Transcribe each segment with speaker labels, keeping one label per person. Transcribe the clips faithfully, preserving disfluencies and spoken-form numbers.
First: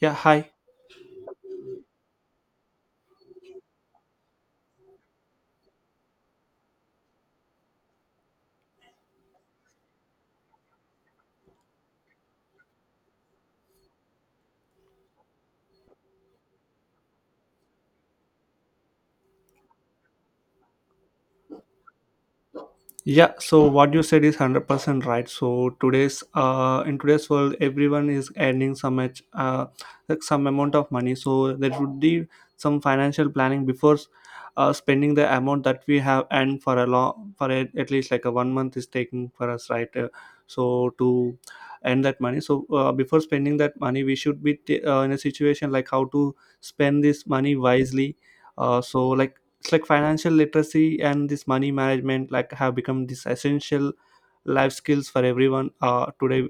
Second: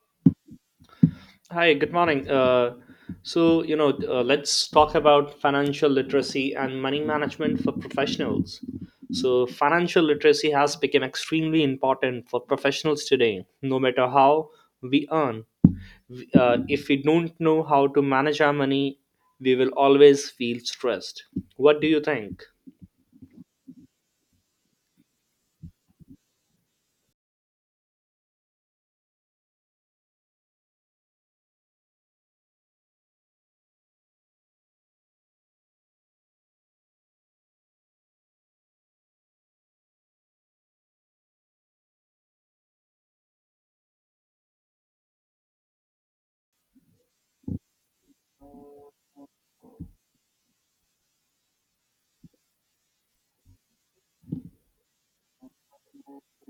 Speaker 1: Yeah, hi.
Speaker 2: Hi, good morning. Uh, so, you know, uh, let's talk about financial literacy and money management for professionals. So, financial literacy has become extremely important for professionals today. No matter how we earn, uh, if we don't know how to manage our money, we will always feel stressed. What do you think?
Speaker 1: Yeah, so what you said is one hundred percent right. So today's uh in today's world, everyone is earning some much uh like some amount of money. So there should be some financial planning before uh spending the amount that we have, and for a long for a, at least like a one month is taking for us, right. Uh, so to earn that money, so uh, before spending that money, we should be t- uh, in a situation like how to spend this money wisely. Uh, so like it's like financial literacy and this money management like have become this essential life skills for everyone, uh, today,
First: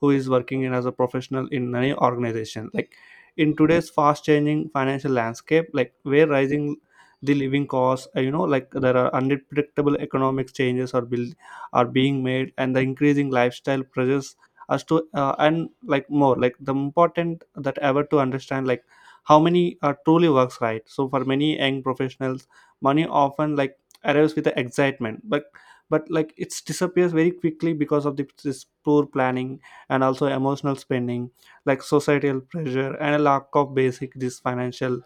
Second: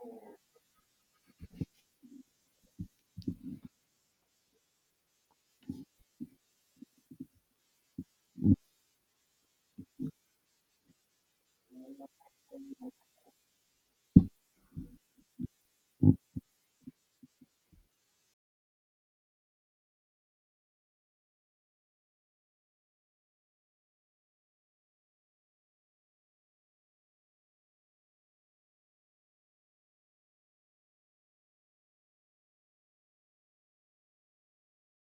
Speaker 1: who is working in as a professional in any organization, like in today's fast changing financial landscape, like where rising the living costs, uh, you know like there are unpredictable economic changes are build are being made, and the increasing lifestyle pressures as to, uh, and like more like the important that ever to understand like how many are truly works, right. So for many young professionals, money often like arrives with the excitement, but but like it's disappears very quickly because of the, this poor planning and also emotional spending, like societal pressure and a lack of basic this financial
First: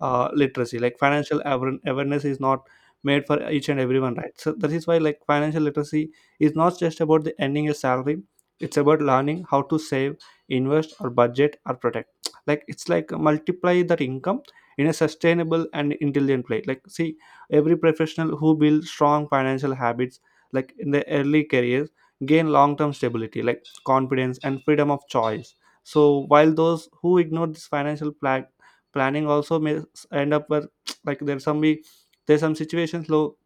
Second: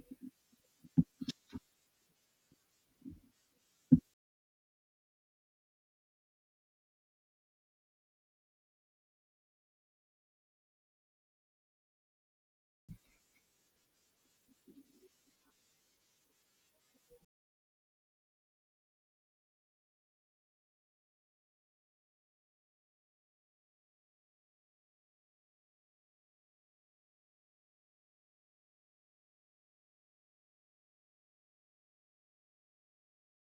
Speaker 1: uh, literacy, like financial aver- awareness is not made for each and everyone, right. So that is why, like, financial literacy is not just about the earning a salary. It's about learning how to save, invest, or budget, or protect, like it's like multiply that income in a sustainable and intelligent way. Like, see, every professional who builds strong financial habits, like in their early careers, gain long-term stability, like confidence and freedom of choice. So while those who ignore this financial plan planning also may end up where like there's some we there's some situations low,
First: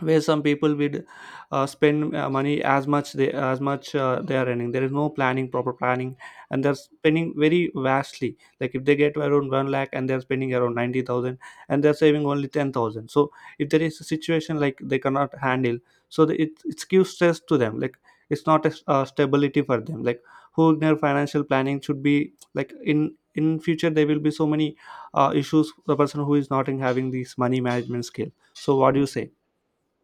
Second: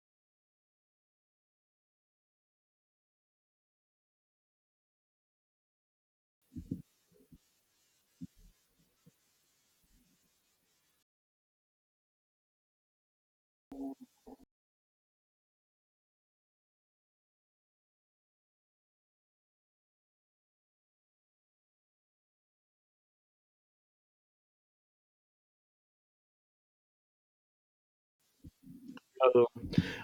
Speaker 1: where some people would uh, spend uh, money as much they as much uh, they are earning. There is no planning proper planning, and they're spending very vastly, like if they get around one lakh and they're spending around ninety thousand, and they're saving only ten thousand. So if there is a situation like they cannot handle, so the, it, it gives stress to them, like it's not a, uh stability for them, like, who ignore financial planning should be like in in future there will be so many uh, issues for the person who is not in having these money management skill. So what do you say?
Speaker 2: Oh,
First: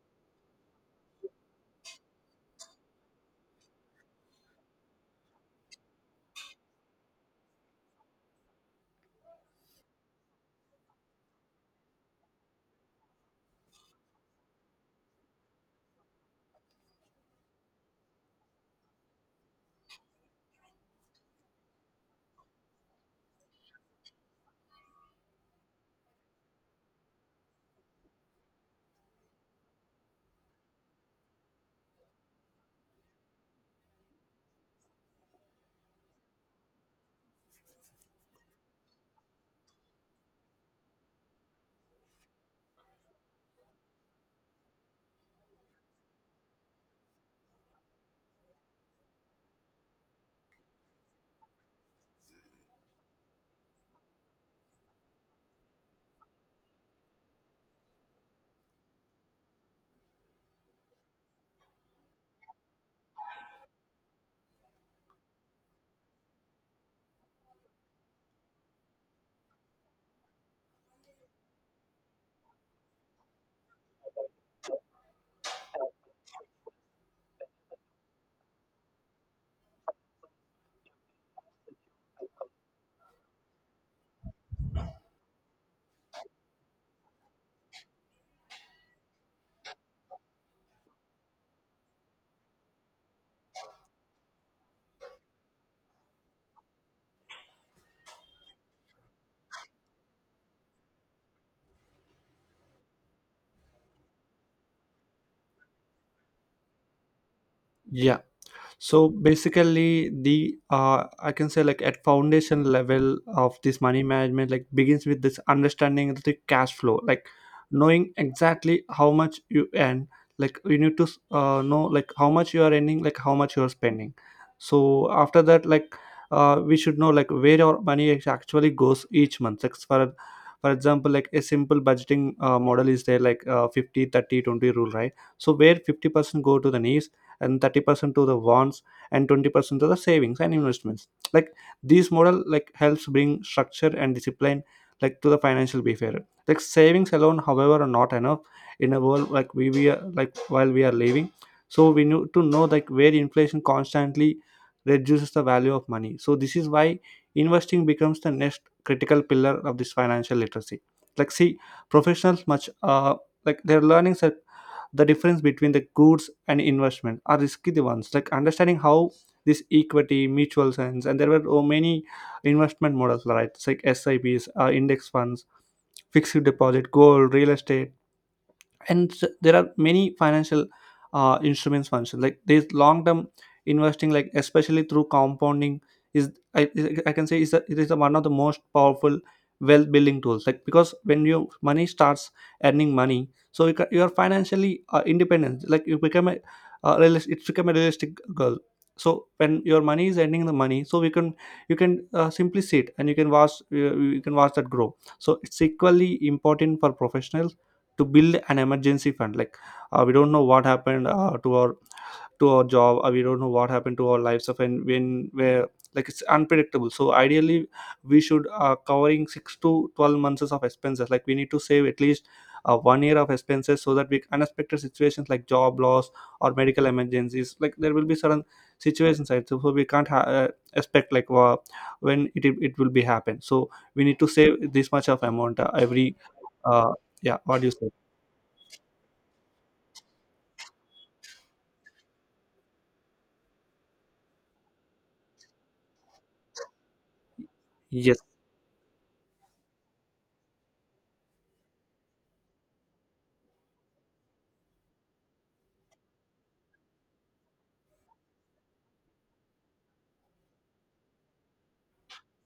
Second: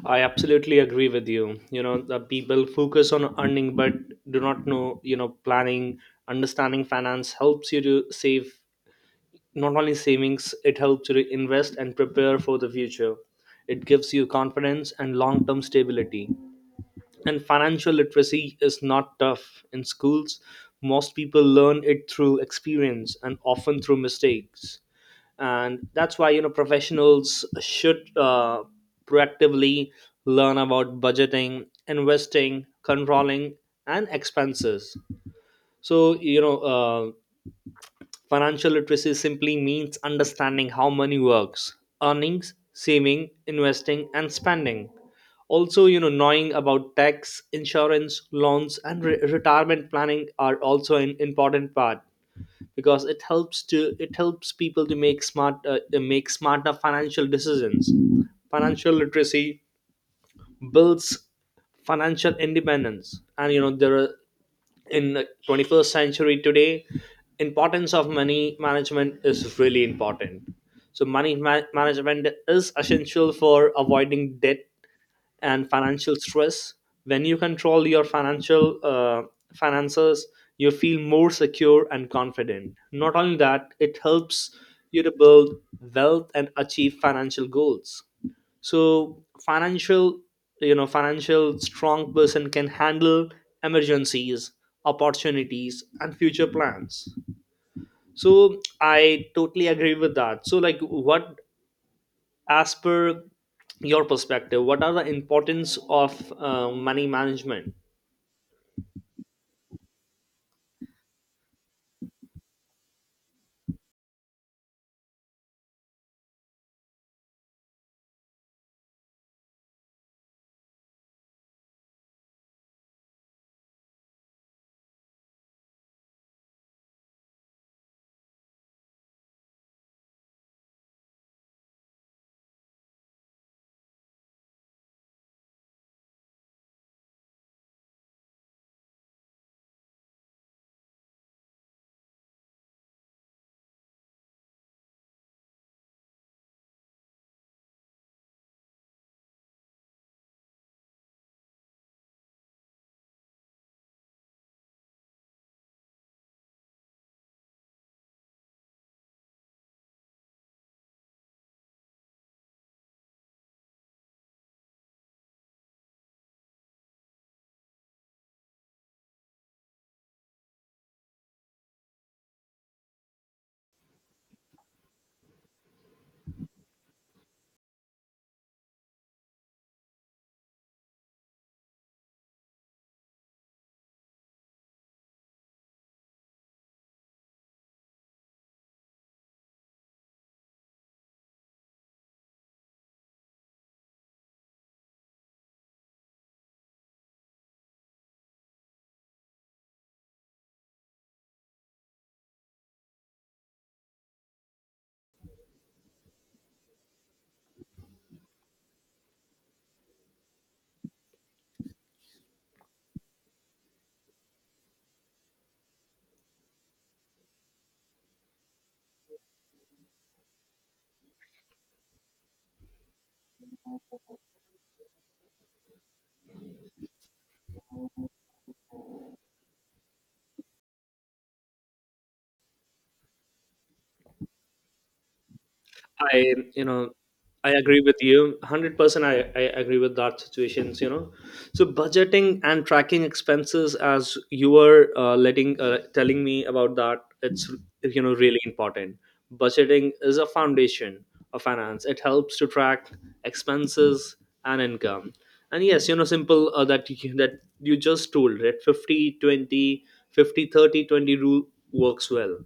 Speaker 2: I absolutely agree with you. You know, the people focus on earning but do not know, you know, planning. Understanding finance helps you to save. Not only savings, it helps you to invest and prepare for the future. It gives you confidence and long term stability. And financial literacy is not tough in schools. Most people learn it through experience and often through mistakes. And that's why, you know professionals should uh, proactively learn about budgeting, investing, controlling, and expenses. So, you know uh, financial literacy simply means understanding how money works: earnings, saving, investing, and spending. Also, you know knowing about tax, insurance, loans, and re- retirement planning are also an important part, because it helps to it helps people to make smart uh, uh, make smarter financial decisions. Financial literacy builds financial independence. And, you know there are in the twenty-first century today, importance of money management is really important. So, money ma- management is essential for avoiding debt and financial stress. When you control your financial uh, finances, you feel more secure and confident. Not only that, it helps you to build wealth and achieve financial goals. So, financial you know financial strong person can handle emergencies, opportunities, and future plans. So, I totally agree with that. So, like, what, as per your perspective, what are the importance of uh, money management?
Speaker 1: Yeah. So basically, the uh, I can say like at foundation level of this money management, like begins with this understanding of the cash flow, like knowing exactly how much you earn. Like you need to uh, know like how much you are earning, like how much you are spending. So after that, like, uh, we should know like where our money is actually goes each month. Like for for example, like a simple budgeting uh, model is there, like uh, fifty thirty twenty rule, right? So where fifty percent go to the needs, and thirty percent to the wants, and twenty percent to the savings and investments. Like this model like helps bring structure and discipline, like to the financial behavior. Like savings alone, however, are not enough in a world like we, we are, like while we are living. So we need to know like where inflation constantly reduces the value of money. So this is why investing becomes the next critical pillar of this financial literacy. Like, see, professionals much uh like their learnings are the difference between the goods and investment are risky the ones, like understanding how this equity mutual funds, and there were oh, many investment models, right. It's like sips, uh, index funds, fixed deposit, gold, real estate, and s- there are many financial uh, instruments function, like there's long term investing, like especially through compounding, is i, I can say is a, it is a one of the most powerful wealth building tools. Like because when your money starts earning money, so you, ca- you are financially uh, independent. Like you become a uh, realis- it's become a realistic goal. So when your money is earning the money, so we can you can uh, simply sit, and you can watch you, you can watch that grow. So it's equally important for professionals to build an emergency fund. Like, uh, we don't know what happened uh, to our to our job. Uh, we don't know what happened to our lives of, and when, where, like it's unpredictable. So ideally, we should uh, covering six to twelve months of expenses, like we need to save at least uh, one year of expenses, so that we unexpected situations like job loss or medical emergencies, like there will be certain situations, right. So so we can't ha- uh, expect like uh, when it, it will be happen. So we need to save this much of amount uh, every
Speaker 2: I, you know,
Speaker 1: uh, yeah,
Speaker 2: I
Speaker 1: what do you
Speaker 2: agree
Speaker 1: say?
Speaker 2: with you. one hundred percent. I, I agree with that situations, you know. So, budgeting and tracking expenses, as you were uh, letting uh, telling me about that, it's you know
Speaker 1: Yes.
Speaker 2: really important. Budgeting is a foundation of finance. It helps to track expenses and income. And yes, you know simple, uh, that you, that you just told, right? Fifty twenty, fifty thirty twenty rule works well.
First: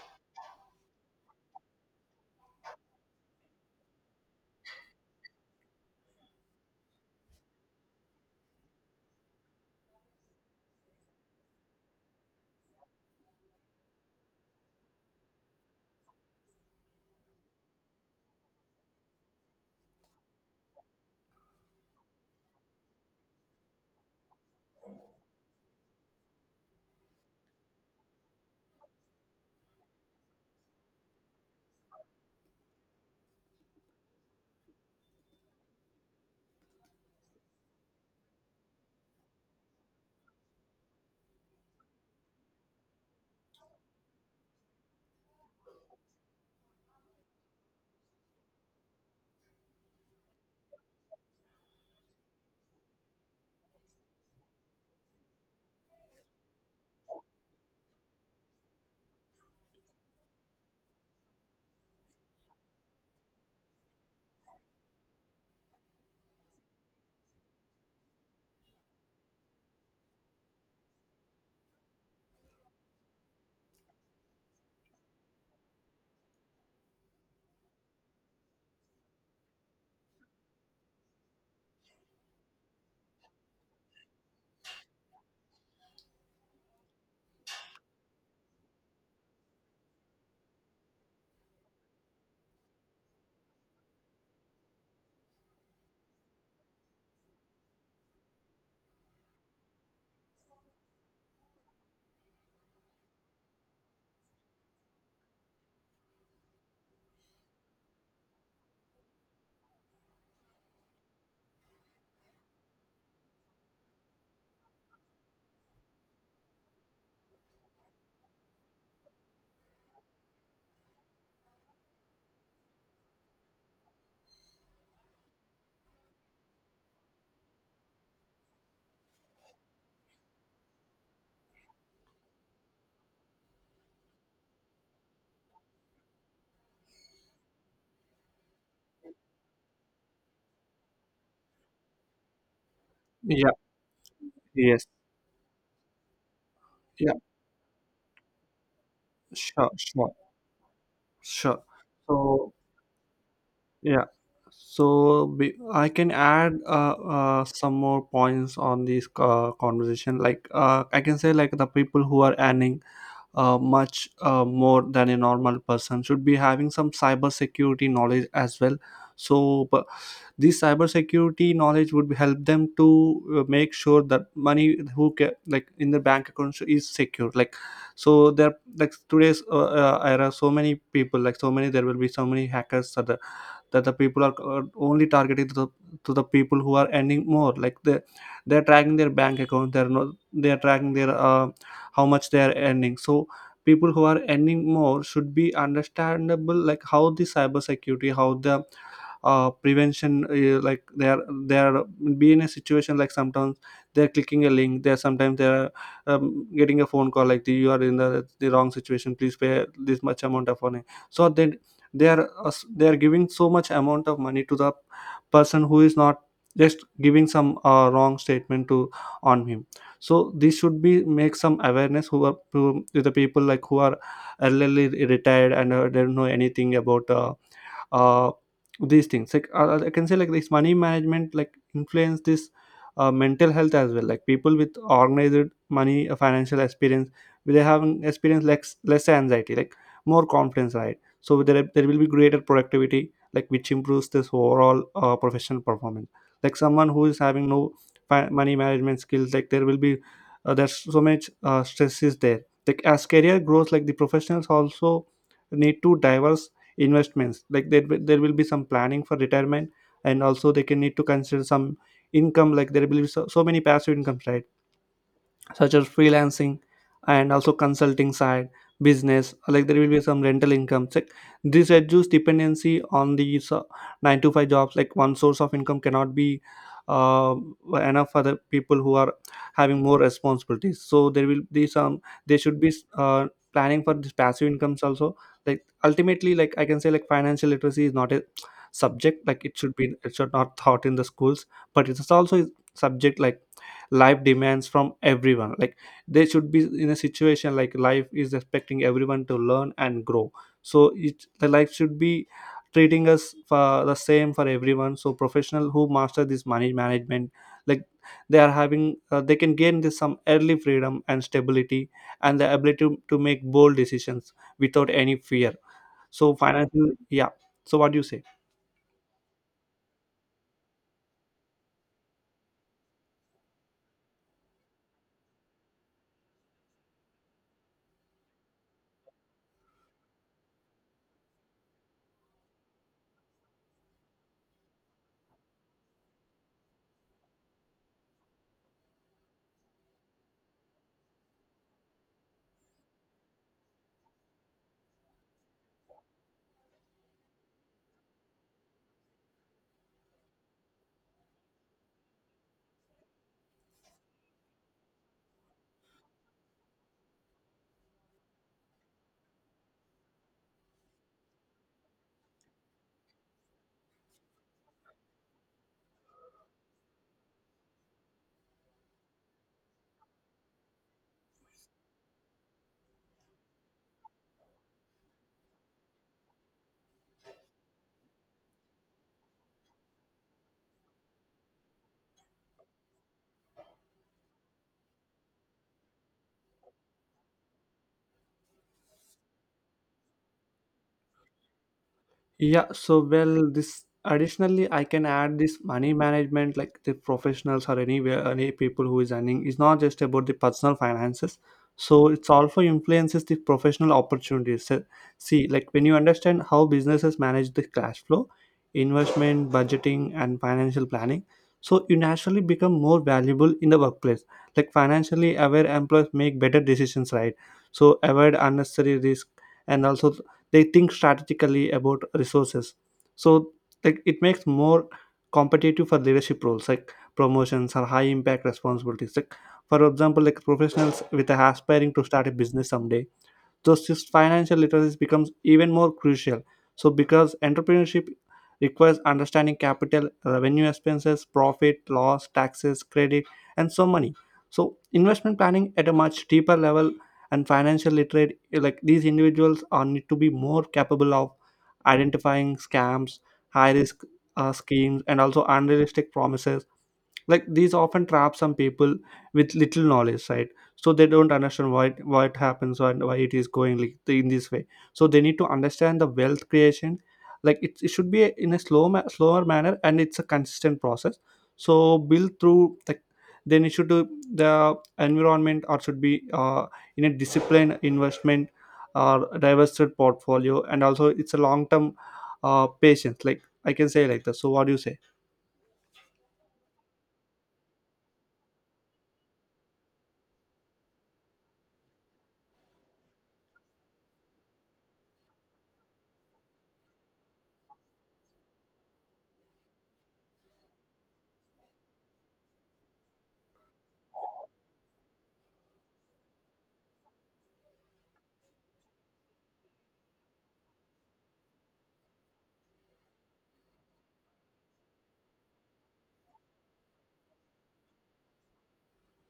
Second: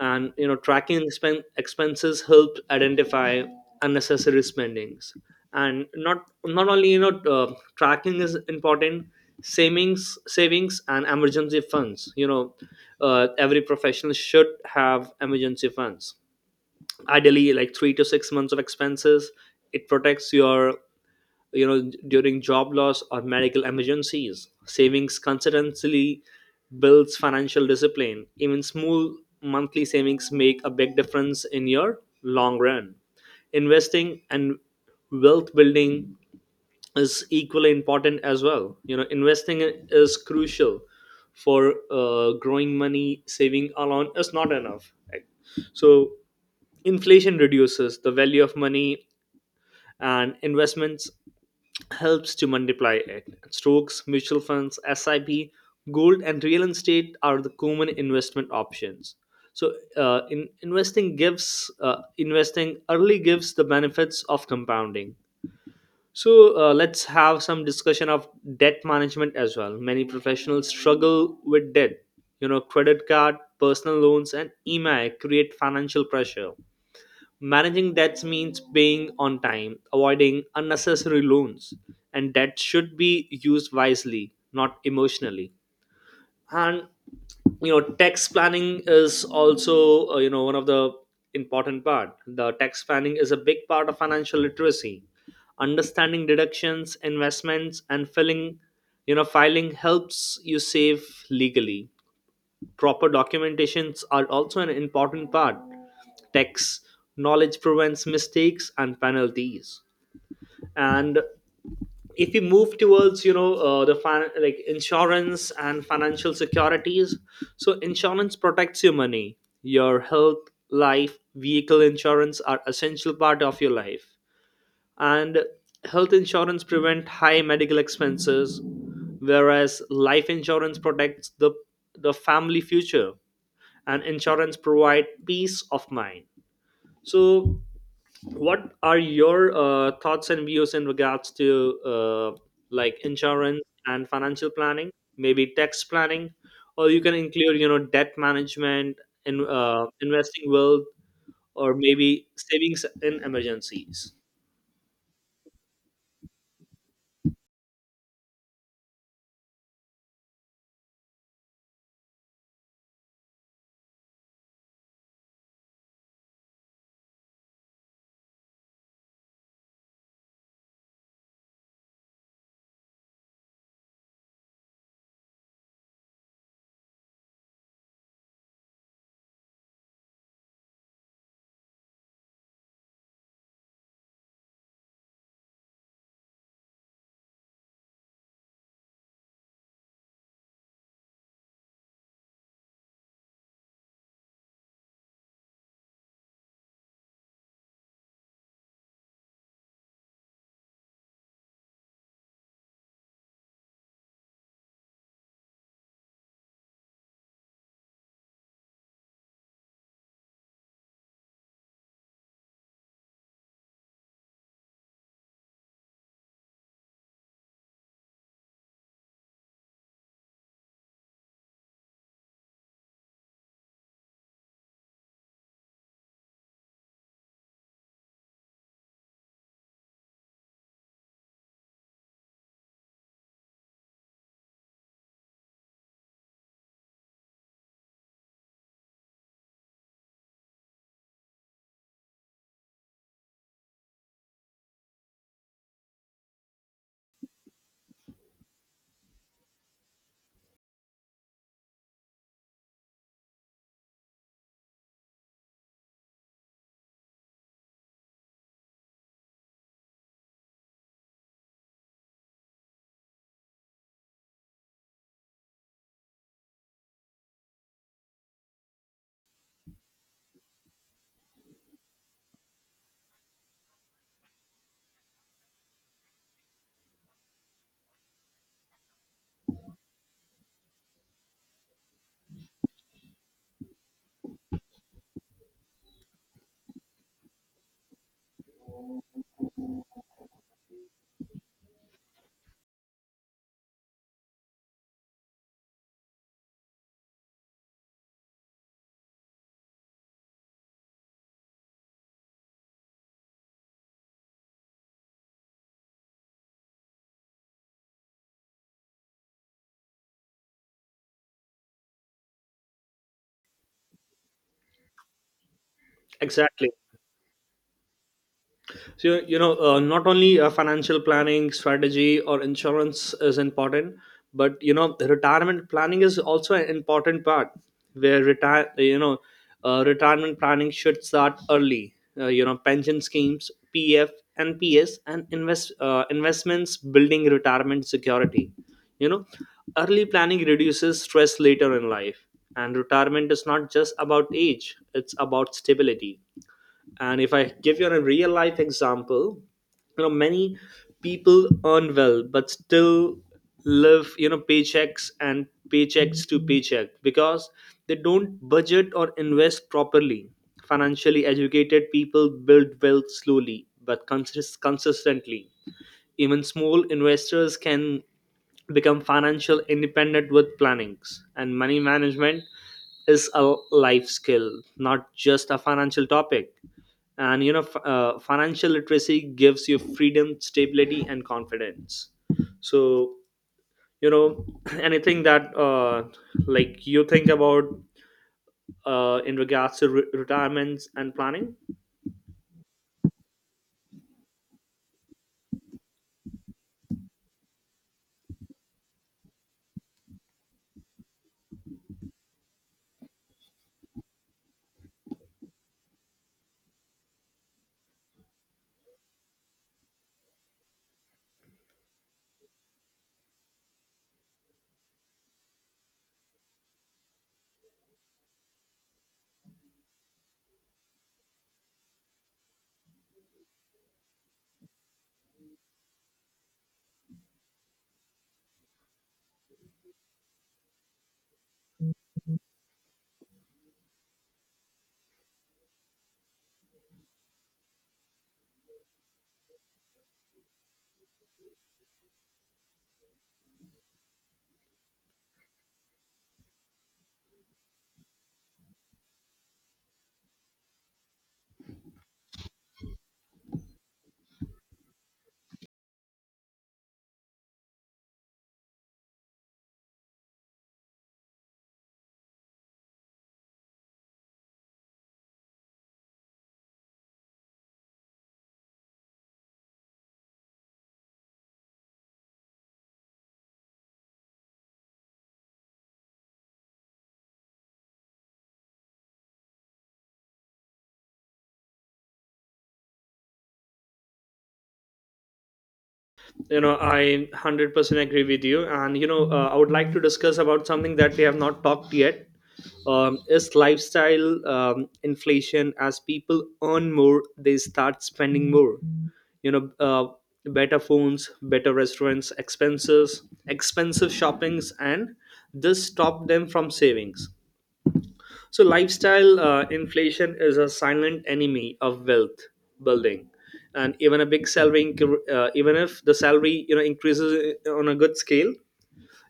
Speaker 2: And you know tracking expen- expenses helps identify unnecessary spendings. And not not only, you know uh, tracking is important. Savings savings, and emergency funds, you know uh, every professional should have emergency funds ideally like three to six months of expenses. It protects your, you know during job loss or medical emergencies. Savings consistently builds financial discipline. Even small monthly savings make a big difference in your long run. Investing and wealth building is equally important as well. You know investing is crucial for uh, growing money. Saving alone is not enough, right? So, inflation reduces the value of money, and investments helps to multiply it. Stocks, mutual funds, S I P, gold, and real estate are the common investment options. So, uh, in investing gives uh, investing early gives the benefits of compounding. So, uh, let's have some discussion of debt management as well. Many professionals struggle with debt. You know, credit card, personal loans, and E M I create financial pressure. Managing debts means paying on time, avoiding unnecessary loans, and debt should be used wisely, not emotionally. And, you know, tax planning is also, uh, you know one of the important part. The tax planning is a big part of financial literacy. Understanding deductions, investments, and filling you know filing helps you save legally. Proper documentations are also an important part. Text knowledge prevents mistakes and penalties. And if we move towards, you know, uh, the fin- like insurance and financial securities, so insurance protects your money. Your health, life, vehicle insurance are essential part of your life. And health insurance prevent high medical expenses, whereas life insurance protects the the family future, and insurance provide peace of mind. So, what are your uh, thoughts and views in regards to, uh, like,
Speaker 1: Yeah,
Speaker 2: insurance and financial
Speaker 1: yes,
Speaker 2: planning, maybe tax planning, or you
Speaker 1: yeah,
Speaker 2: can include, you know debt management in,
Speaker 1: sure,
Speaker 2: uh,
Speaker 1: sure,
Speaker 2: investing wealth,
Speaker 1: sure.
Speaker 2: or maybe
Speaker 1: So,
Speaker 2: savings in
Speaker 1: yeah,
Speaker 2: emergencies?
Speaker 1: so be, I can add uh, uh, some more points on this uh, conversation. Like, uh, I can say, like, the people who are earning uh, much uh, more than a normal person should be having some cyber security knowledge as well. So but this cyber security knowledge would help them to uh, make sure that money who ca- like in the bank account is secure, like. So there like today's uh, uh, era, so many people, like so many, there will be so many hackers that the people are uh, only targeting to the, to the people who are earning more. Like they they're tracking their bank account. They're not they're tracking their uh, how much they're earning. So people who are earning more should be understandable like how the cybersecurity, how the uh, prevention uh, like they are they are be in a situation. Like sometimes they're clicking a link, they're sometimes they're um, getting a phone call, like the, you are in the, the wrong situation, please pay this much amount of money. So they they are us- they are giving so much amount of money to the person who is not just giving some uh, wrong statement to on him. So this should be make some awareness who are to, to the people like who are elderly retired and uh, don't know anything about uh, uh, these things, like uh, uh, I can say, like, this money management like influence this uh, mental health as well. Like people with organized money uh, financial experience, they have an experience less less anxiety, like more confidence, right. So there, there will be greater productivity, like which improves this overall uh, professional performance. Like someone who is having no fi- money management skills, like there will be uh, there's so much uh, stress is there. Like as career grows, like the professionals also need to diverse investments, like there, will- there will be some planning for retirement. And also they can need to consider some income, like there will be so, so many passive incomes, right. Such as freelancing and also consulting, side business, like there will be some rental income. Like this reduce dependency on these uh, nine to five jobs, like one source of income cannot be uh, enough for the people who are having more responsibilities. So there will be some, they should be uh, planning for this passive incomes also. Like, ultimately, like, I can say, like, financial literacy is not a subject, like it should be it should not taught in the schools, but it's also a subject like life demands from everyone, like they should be in a situation like life is expecting everyone to learn and grow. So it the life should be treating us for the same for everyone. So professional who master this money management, like they are having uh, they can gain this some early freedom and stability, and the ability to, to make bold decisions without any fear. So
Speaker 2: Exactly.
Speaker 1: financial yeah. So what do you say?
Speaker 2: So, you know, uh, not only, uh, financial planning, strategy, or insurance is important, but, you know, the retirement planning is also an important part. Where retire, you know, uh, retirement planning should start early. Uh, you know, pension schemes, P F, N P S, and invest uh, investments building retirement security. You know, Early planning reduces stress later in life, and retirement is not just about age; it's about stability. And if I give you a real life example, you know, many people earn well but still live, you know, paychecks and paychecks to paycheck, because they don't budget or invest properly. Financially educated people build wealth slowly but consist- consistently. Even small investors can become financial independent with plannings, and money management is a life skill, not just a financial topic. And, you know f- uh, financial literacy gives you freedom, stability, and confidence. So, you know anything that, uh, like, you think about, uh, in regards to re- retirements and planning?
Speaker 1: Yeah, so, well, this additionally, I can add this money management, like the professionals or anywhere, any people who is earning, is not just about the personal finances. So it's also influences the professional opportunities. So, see, like when you understand how businesses manage the cash flow, investment, budgeting, and financial planning, so you naturally become more valuable in the workplace. Like financially aware employees make better decisions, right? So avoid unnecessary risk, and also they think strategically about resources. So like it makes more competitive for leadership roles like promotions or high impact responsibilities, like for example like professionals with aspiring to start a business someday. Thus this financial literacy becomes even more crucial. So because entrepreneurship requires understanding capital, revenue, expenses, profit, loss, taxes, credit, and so many, so investment planning at a much deeper level. And financial literate like these individuals are need to be more capable of identifying scams, high risk, uh, schemes, and also unrealistic promises, like these often trap some people with little knowledge, right? So they don't understand why why it happens and why it is going like th- in this way. So they need to understand the wealth creation, like it, it should be a- in a slow ma- slower manner, and it's a consistent process. So build through, like then it should do the environment or should be uh, in a disciplined investment or diversified portfolio, and also it's a long term uh, patience, like I can say like that. So what do you
Speaker 2: you know I one hundred percent agree with you. And you know uh, I would like to discuss about something that we have not talked yet. Um, is lifestyle, um, inflation. As people earn more, they start spending more. you know uh, Better phones, better restaurants, expenses expensive shoppings, and this stopped them from savings. So, lifestyle, uh, inflation is a silent enemy of wealth building. And even a big salary, inc- uh, even if the salary you know increases on a good scale,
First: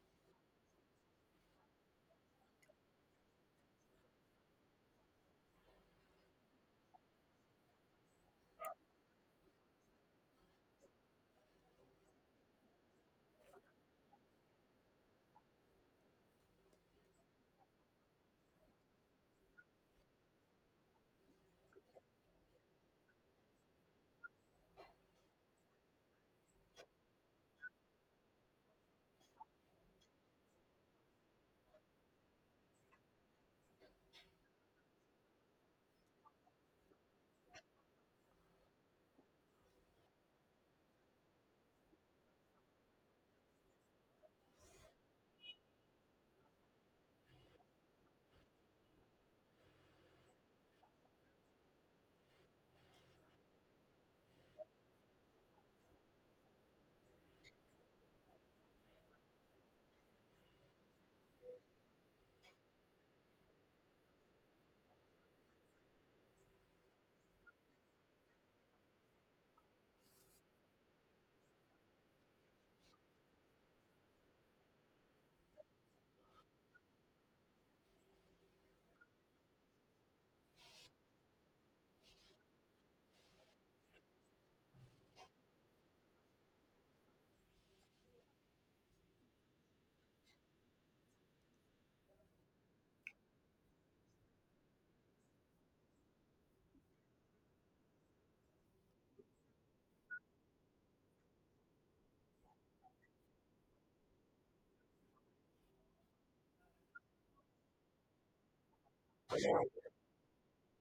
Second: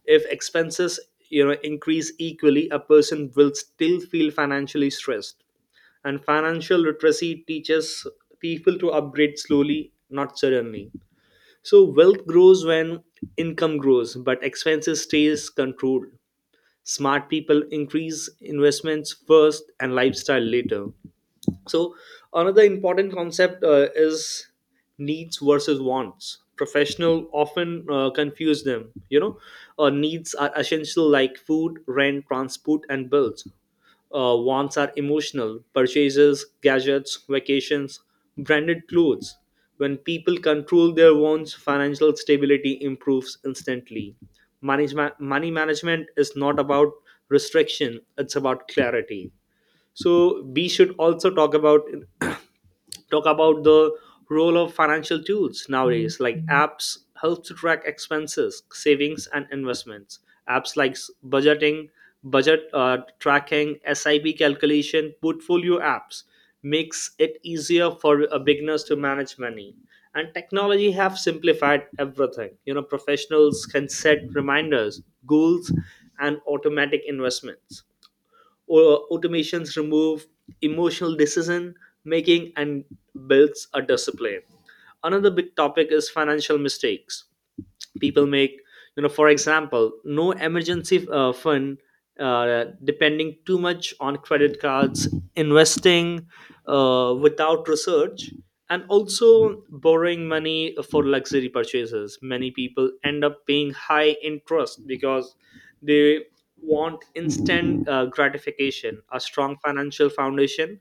Speaker 2: if expenses you know increase equally, a person will still feel financially stressed. And financial literacy teaches people to upgrade slowly, not suddenly. So, wealth grows when income grows but expenses stays controlled. Smart people increase investments first and lifestyle later. So, another important concept, uh, is needs versus wants. Professional often uh, confuse them. You know, uh, needs are essential, like food, rent, transport, and bills. Uh, wants are emotional purchases, gadgets, vacations, branded clothes. When people control their wants, financial stability improves instantly. Management, money management is not about restriction; it's about clarity. So, we should also talk about talk about the role of financial tools nowadays, like apps help to track expenses, savings, and investments. Apps like s- budgeting budget uh, tracking, sip calculation, portfolio apps makes it easier for uh, beginners to manage money. And technology have simplified everything. You know professionals can set reminders, goals, and automatic investments, or automations remove emotional decision making and builds a discipline. Another big topic is financial mistakes people make. You know for example, no emergency uh, fund, uh, depending too much on credit cards, investing uh, without research, and also borrowing money for luxury purchases. Many people end up paying high interest because they want instant uh, gratification. A strong financial foundation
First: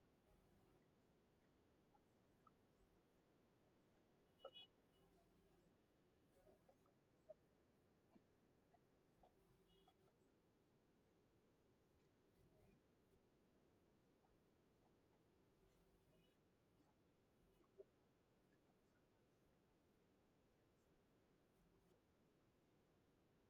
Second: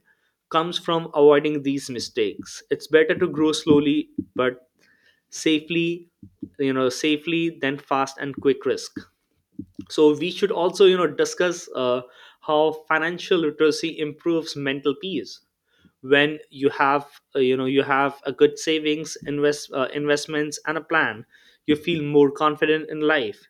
Speaker 2: comes from avoiding these mistakes. It's better to grow slowly but safely, you know, safely than fast and quick risk. So, we should also, you know, discuss, uh, how financial literacy improves mental peace. When you have, uh, you know, you have a good savings, invest uh, investments, and a plan, you feel more confident in life.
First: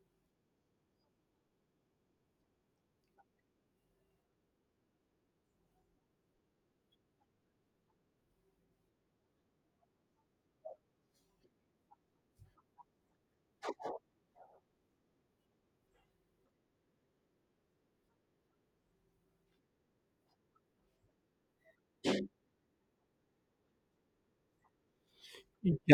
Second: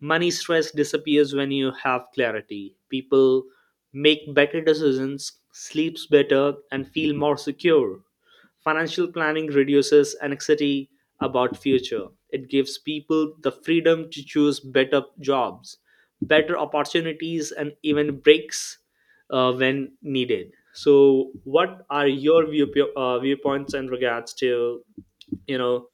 Speaker 2: Money stress disappears when you have clarity. People make better decisions, sleeps better, and feel more secure. Financial planning reduces anxiety about future. It gives people the freedom to choose better jobs, better opportunities, and even breaks uh, when needed. So, what are your view, uh, viewpoints in regards to, you
Speaker 1: say?
Speaker 2: know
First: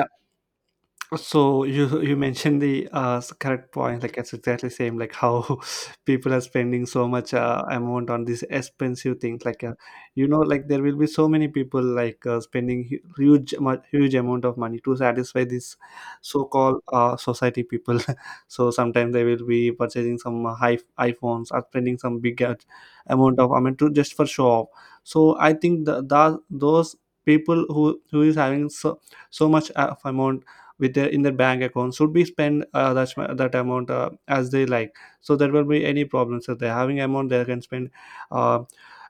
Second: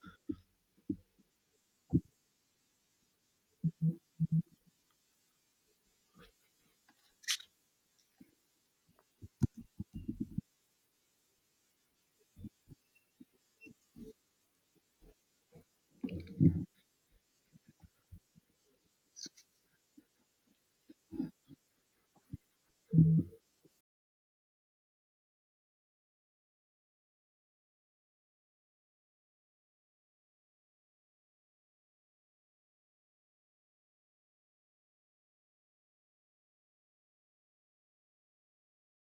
Speaker 1: So you you mentioned the uh, s- correct point. Like it's exactly same. Like how people are spending so much uh, amount on these expensive things. Like uh, you know, like there will be so many people like uh, spending hu- huge mu- huge amount of money to satisfy this so-called uh, society people. So sometimes they will be purchasing some uh, high iPhones or spending some big out- amount of, I mean, to just for show off. So I think the, the those people who who is having so so much uh, amount with their in their bank account should be spent uh, that, that amount uh, as they like. So there will be any problems if they're having amount, they can spend uh,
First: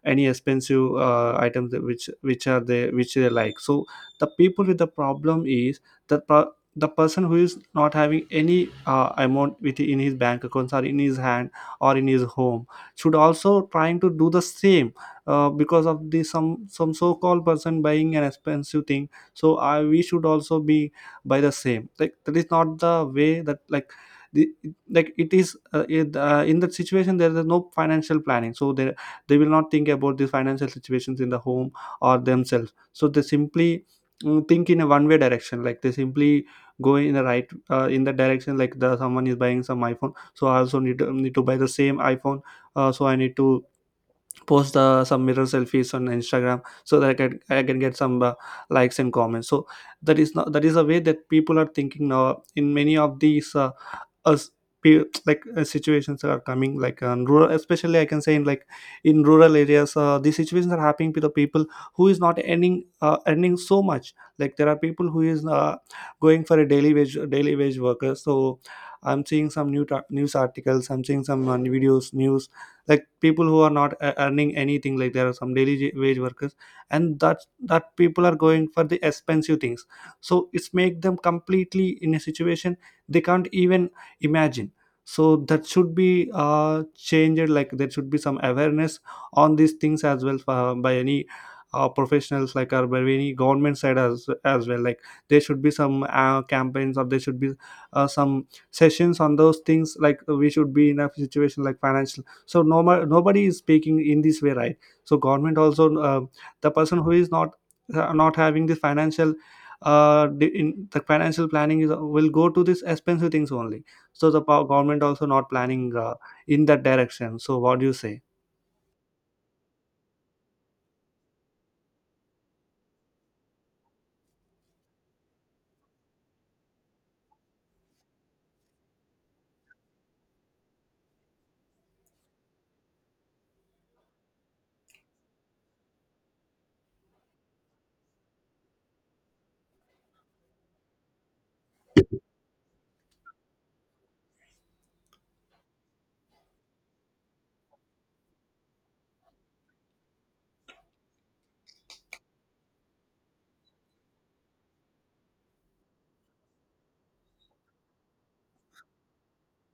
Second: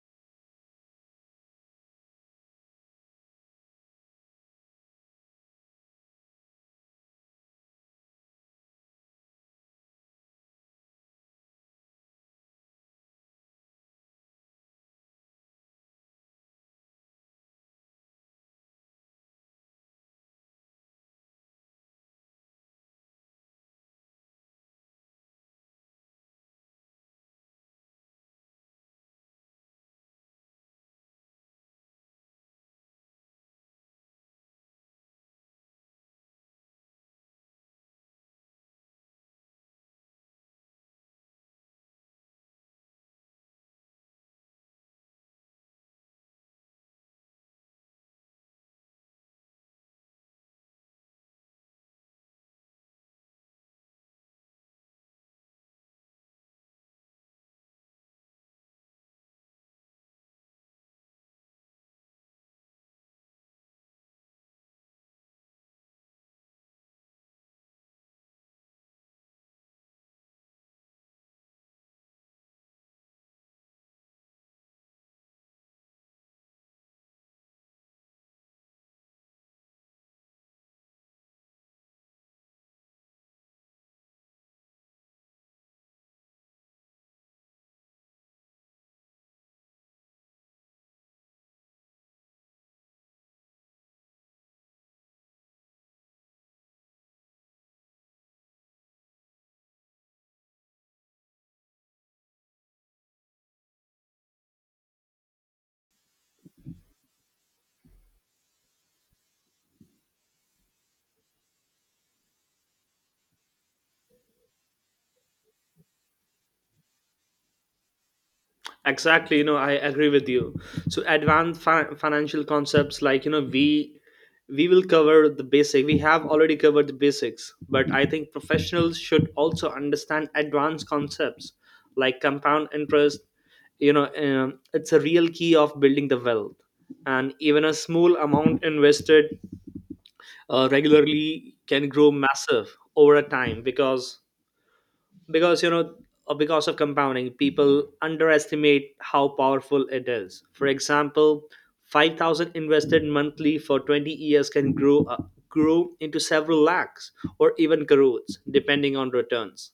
Speaker 1: any expensive uh, items that which which are they which they like. So the people with the problem is the pro- the person who is not having any uh, amount with in his bank accounts or in his hand or in his home should also trying to do the same, uh, because of the some some so-called person buying an expensive thing. So I, we should also be by the same, like that is not the way that like the, like it is uh, it, uh, in that situation there is no financial planning, so they they will not think about the financial situations in the home or themselves, so they simply mm, think in a one way direction, like they simply go in the right uh, in the direction, like the someone is buying some iPhone, so I also need to, need to buy the same iPhone. Uh, so I need to post uh, some mirror selfies on Instagram so that i can i can get some uh, likes and comments. So that is not, that is the way that people are thinking now in many of these uh, us pe- like uh, situations are coming like um, rural, especially I can say in like in rural areas uh, these situations are happening to the people who is not earning uh, earning so much. Like there are people who is uh, going for a daily wage daily wage worker. So I'm seeing some new ta- news articles, I'm seeing some uh, videos news, like people who are not uh, earning anything. Like there are some daily j- wage workers, and that that people are going for the expensive things. So it's make them completely in a situation they can't even imagine. So that should be uh, changed, like there should be some awareness on these things as well uh, by any uh, professionals like or by any government side as as well. Like there should be some uh, campaigns or there should be uh, some sessions on those things, like we should be in a situation like financial, so no ma- nobody is speaking in this way, right? So government also uh, the person who is not uh, not having the financial uh, the- in the financial planning is will go to this expensive things only. So the pow government also not planning uh, in that direction. So what do you say?
Speaker 2: Exactly. you know, I agree with you. So, advanced fi- financial concepts, like, you know we we will cover the basic. We have already covered the basics, but I think professionals should also understand advanced concepts like compound interest. You know, um, it's a real key of building the wealth, and even a small amount invested, uh, regularly, can grow massive over a time. Because because you know uh, because of compounding, people underestimate how powerful it is. For example, five thousand invested monthly for twenty years can grow, uh, grow into several lakhs, or even crores depending on returns.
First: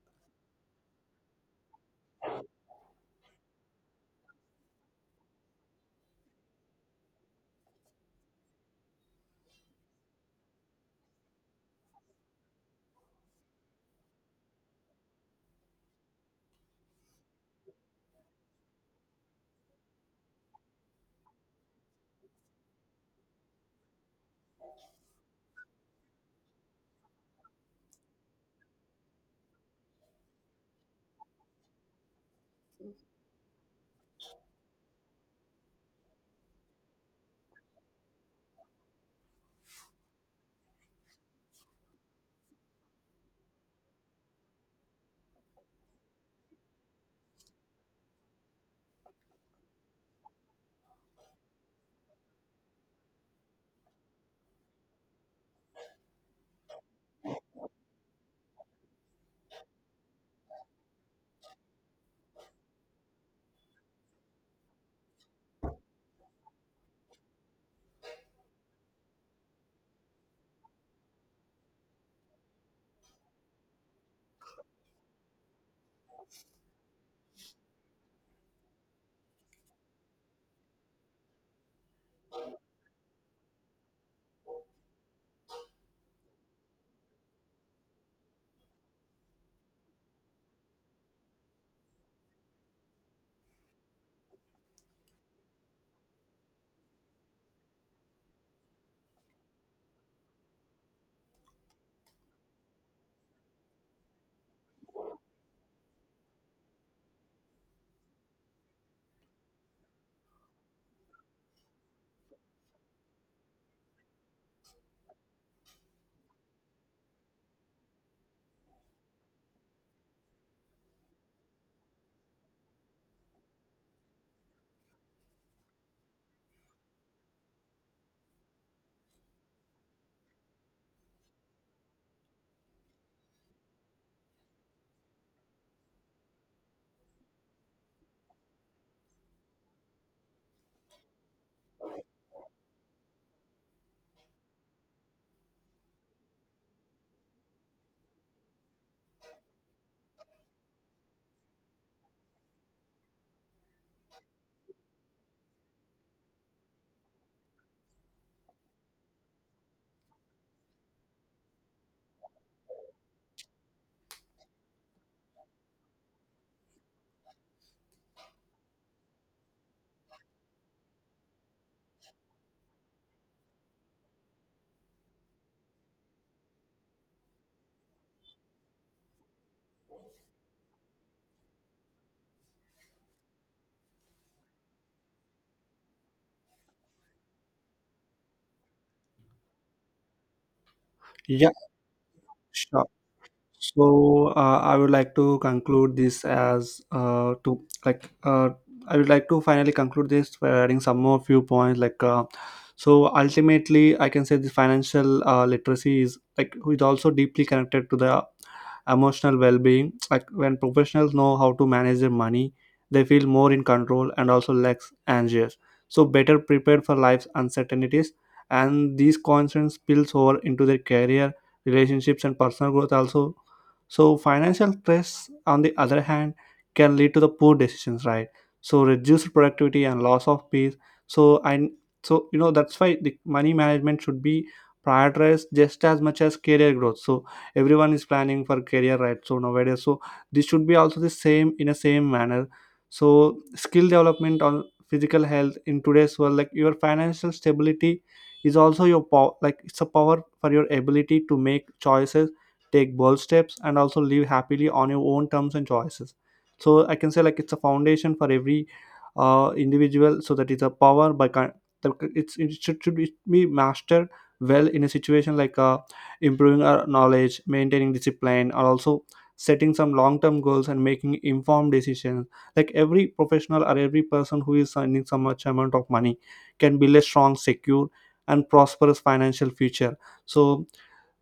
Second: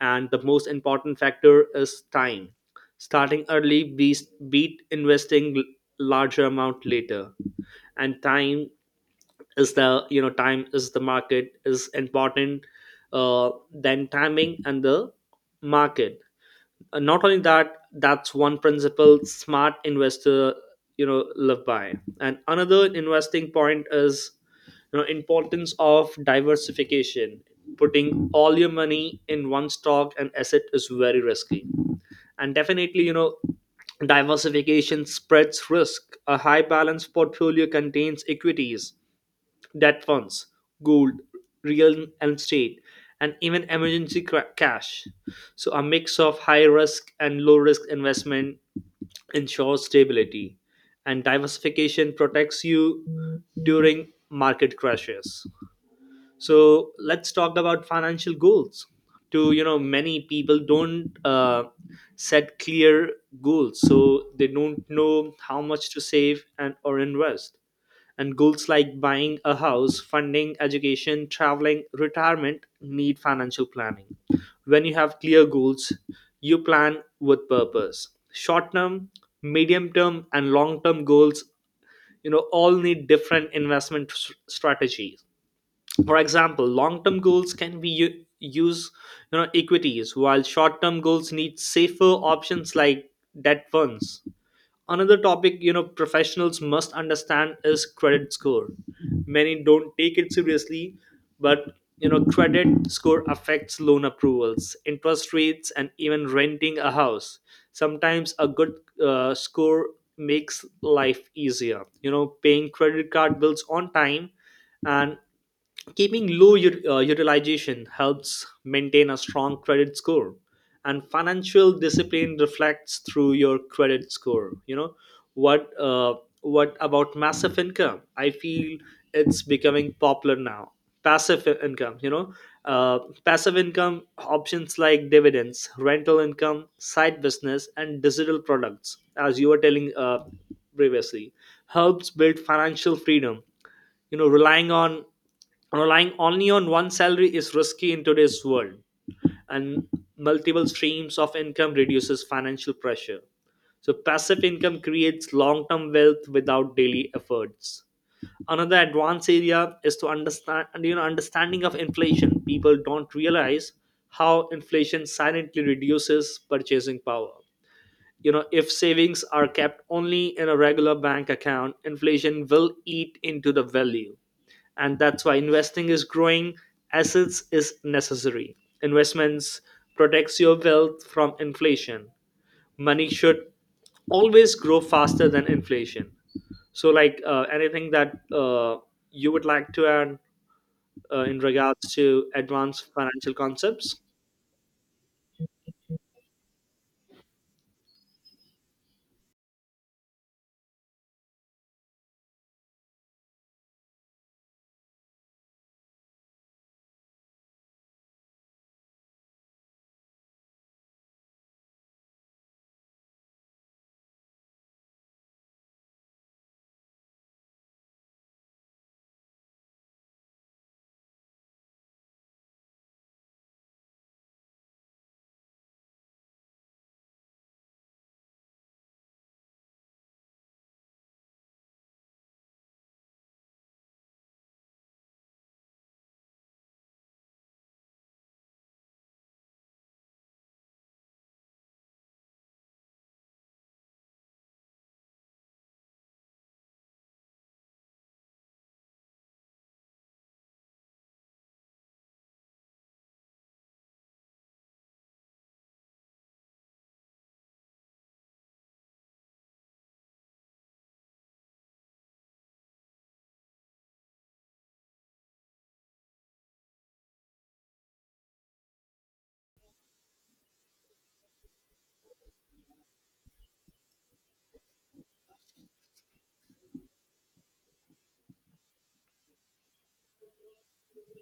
Speaker 2: And the most important factor is time. Starting early beats beat investing l- larger amount later. And time is the, you know time is the market is important, uh, than timing and the market. And not only that, that's one principle smart investor you know live by. And another investing point is, you know importance of diversification. Putting all your money in one stock and asset is very risky. And definitely, you know diversification spreads risk. A high balance portfolio contains equities, debt funds, gold, real estate, and even emergency cra- cash. So, a mix of high risk and low risk investment ensures stability, and diversification protects you during market crashes. So, let's talk about financial goals to. You know many people don't, uh, set clear goals, so they don't know how much to save and or invest. And goals like buying a house, funding education, traveling, retirement, need financial planning. When you have clear goals, you plan with purpose. Short term, medium term, and long term goals, you know all need different investment s- strategies. For example, long-term goals can be u- use, you know equities, while short-term goals need safer options like debt funds. Another topic, you know professionals must understand is credit score. Many don't take it seriously. But, you know credit score affects loan approvals, interest rates, and even renting a house. Sometimes a good uh, score makes life easier. You know paying credit card bills on time and keeping low ut- uh, utilization helps maintain a strong credit score, and financial discipline reflects through your credit score. You know what? Uh, what about massive income? I feel it's becoming popular now. Passive I- income, you know, uh, Passive income options like dividends, rental income, side business, and digital products, as you were telling, uh, previously, helps build financial freedom. you know relying on Relying only on one salary is risky in today's world. And multiple streams of income reduces financial pressure. So, passive income creates long-term wealth without daily efforts. Another advanced area is to understand you know understanding of inflation. People don't realize how inflation silently reduces purchasing power. You know if savings are kept only in a regular bank account, inflation will eat into the value. And that's why investing is growing assets is necessary. Investments protects your wealth from inflation. Money should always grow faster than inflation. So, like, uh, anything that, uh, you would like to add, uh, in
Speaker 1: Yeah,
Speaker 2: regards to
Speaker 1: sure.
Speaker 2: advanced financial concepts?
Speaker 1: So uh, I would like to conclude this as uh, to like uh, I would like to finally conclude this by adding some more few points like uh, so ultimately I can say the financial uh, literacy is like is also deeply connected to the emotional well-being, like when professionals know how to manage their money they feel more in control and also less anxious, so better prepared for life's uncertainties, and these concerns spills over into their career, relationships, and personal growth also. So financial stress, on the other hand, can lead to the poor decisions, right? So reduced productivity and loss of peace. So and so you know that's why the money management should be prioritized just as much as career growth. So everyone is planning for career, right? So nowadays, so this should be also the same in a same manner. So skill development on physical health in today's world, like your financial stability is also your power, like it's a power for your ability to make choices, take bold steps, and also live happily on your own terms and choices. So I can say like it's a foundation for every uh, individual, so that is a power by kind. It's it should, should be mastered well in a situation like uh, improving our knowledge, maintaining discipline, or also setting some long-term goals and making informed decisions. Like every professional or every person who is earning some much amount of money can build a strong, secure, and prosperous financial future. So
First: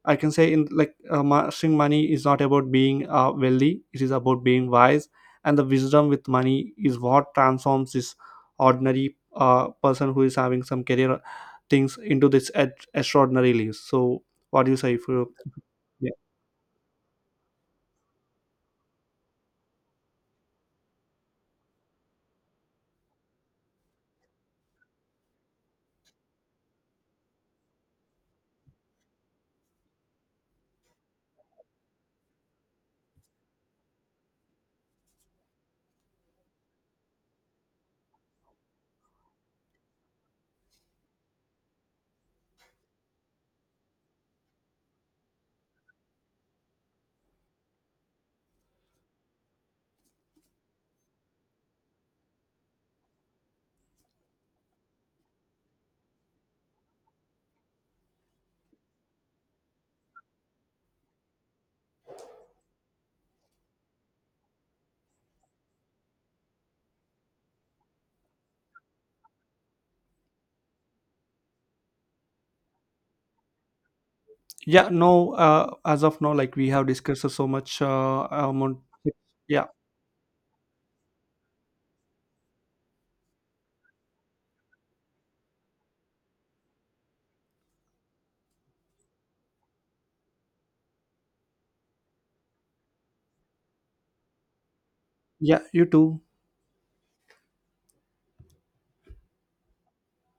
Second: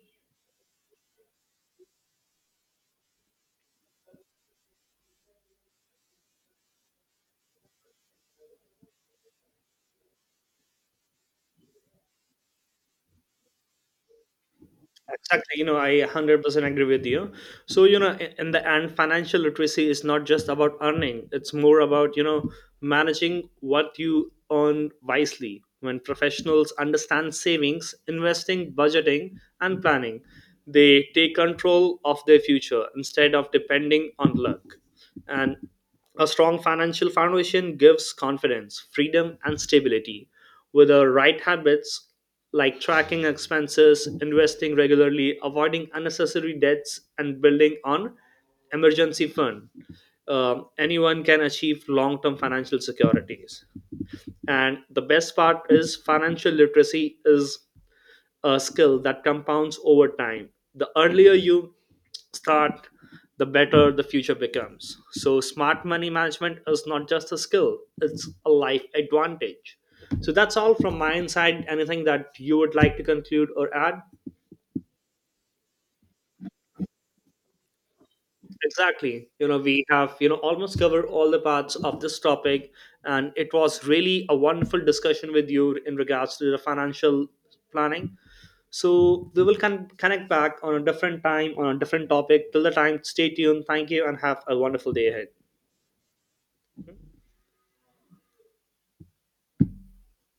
Speaker 1: I can say in like uh, mastering money is not about being uh, wealthy; it is about being wise, and the wisdom with money is what transforms this ordinary uh, person who is having some career things into this ex- extraordinary lives. So, what do you say? If you,
Speaker 2: Exactly. you know, I
Speaker 1: yeah,
Speaker 2: one hundred percent agree with you. So, you know, i- in the end, financial literacy is not just about earning, it's more about, you know, managing what you earn wisely. When professionals understand savings, investing, budgeting, and planning, they take control of their future instead of depending on luck. And a strong financial foundation gives confidence, freedom, and stability. With the right habits, like tracking expenses, investing regularly, avoiding unnecessary debts, and building on emergency fund. Um, anyone can achieve long-term financial securities. And the best part is financial literacy is a skill that compounds over time. The earlier you start, the better the future becomes. So, smart money management is not just a skill, it's a life advantage. So, that's all from my inside. Anything that you would like to conclude or add?
Speaker 1: yeah, no. Uh, as of now, like we have discussed so much uh, amount.
Speaker 2: Exactly. You know,
Speaker 1: Yeah,
Speaker 2: we have, you know, almost covered all the parts of this topic, and it was really a wonderful discussion with you in regards to the financial planning. So, we will con- connect back on a different time, on a different topic. Till the time, stay tuned. Thank you, and have a wonderful day ahead.
Speaker 1: yeah. You too.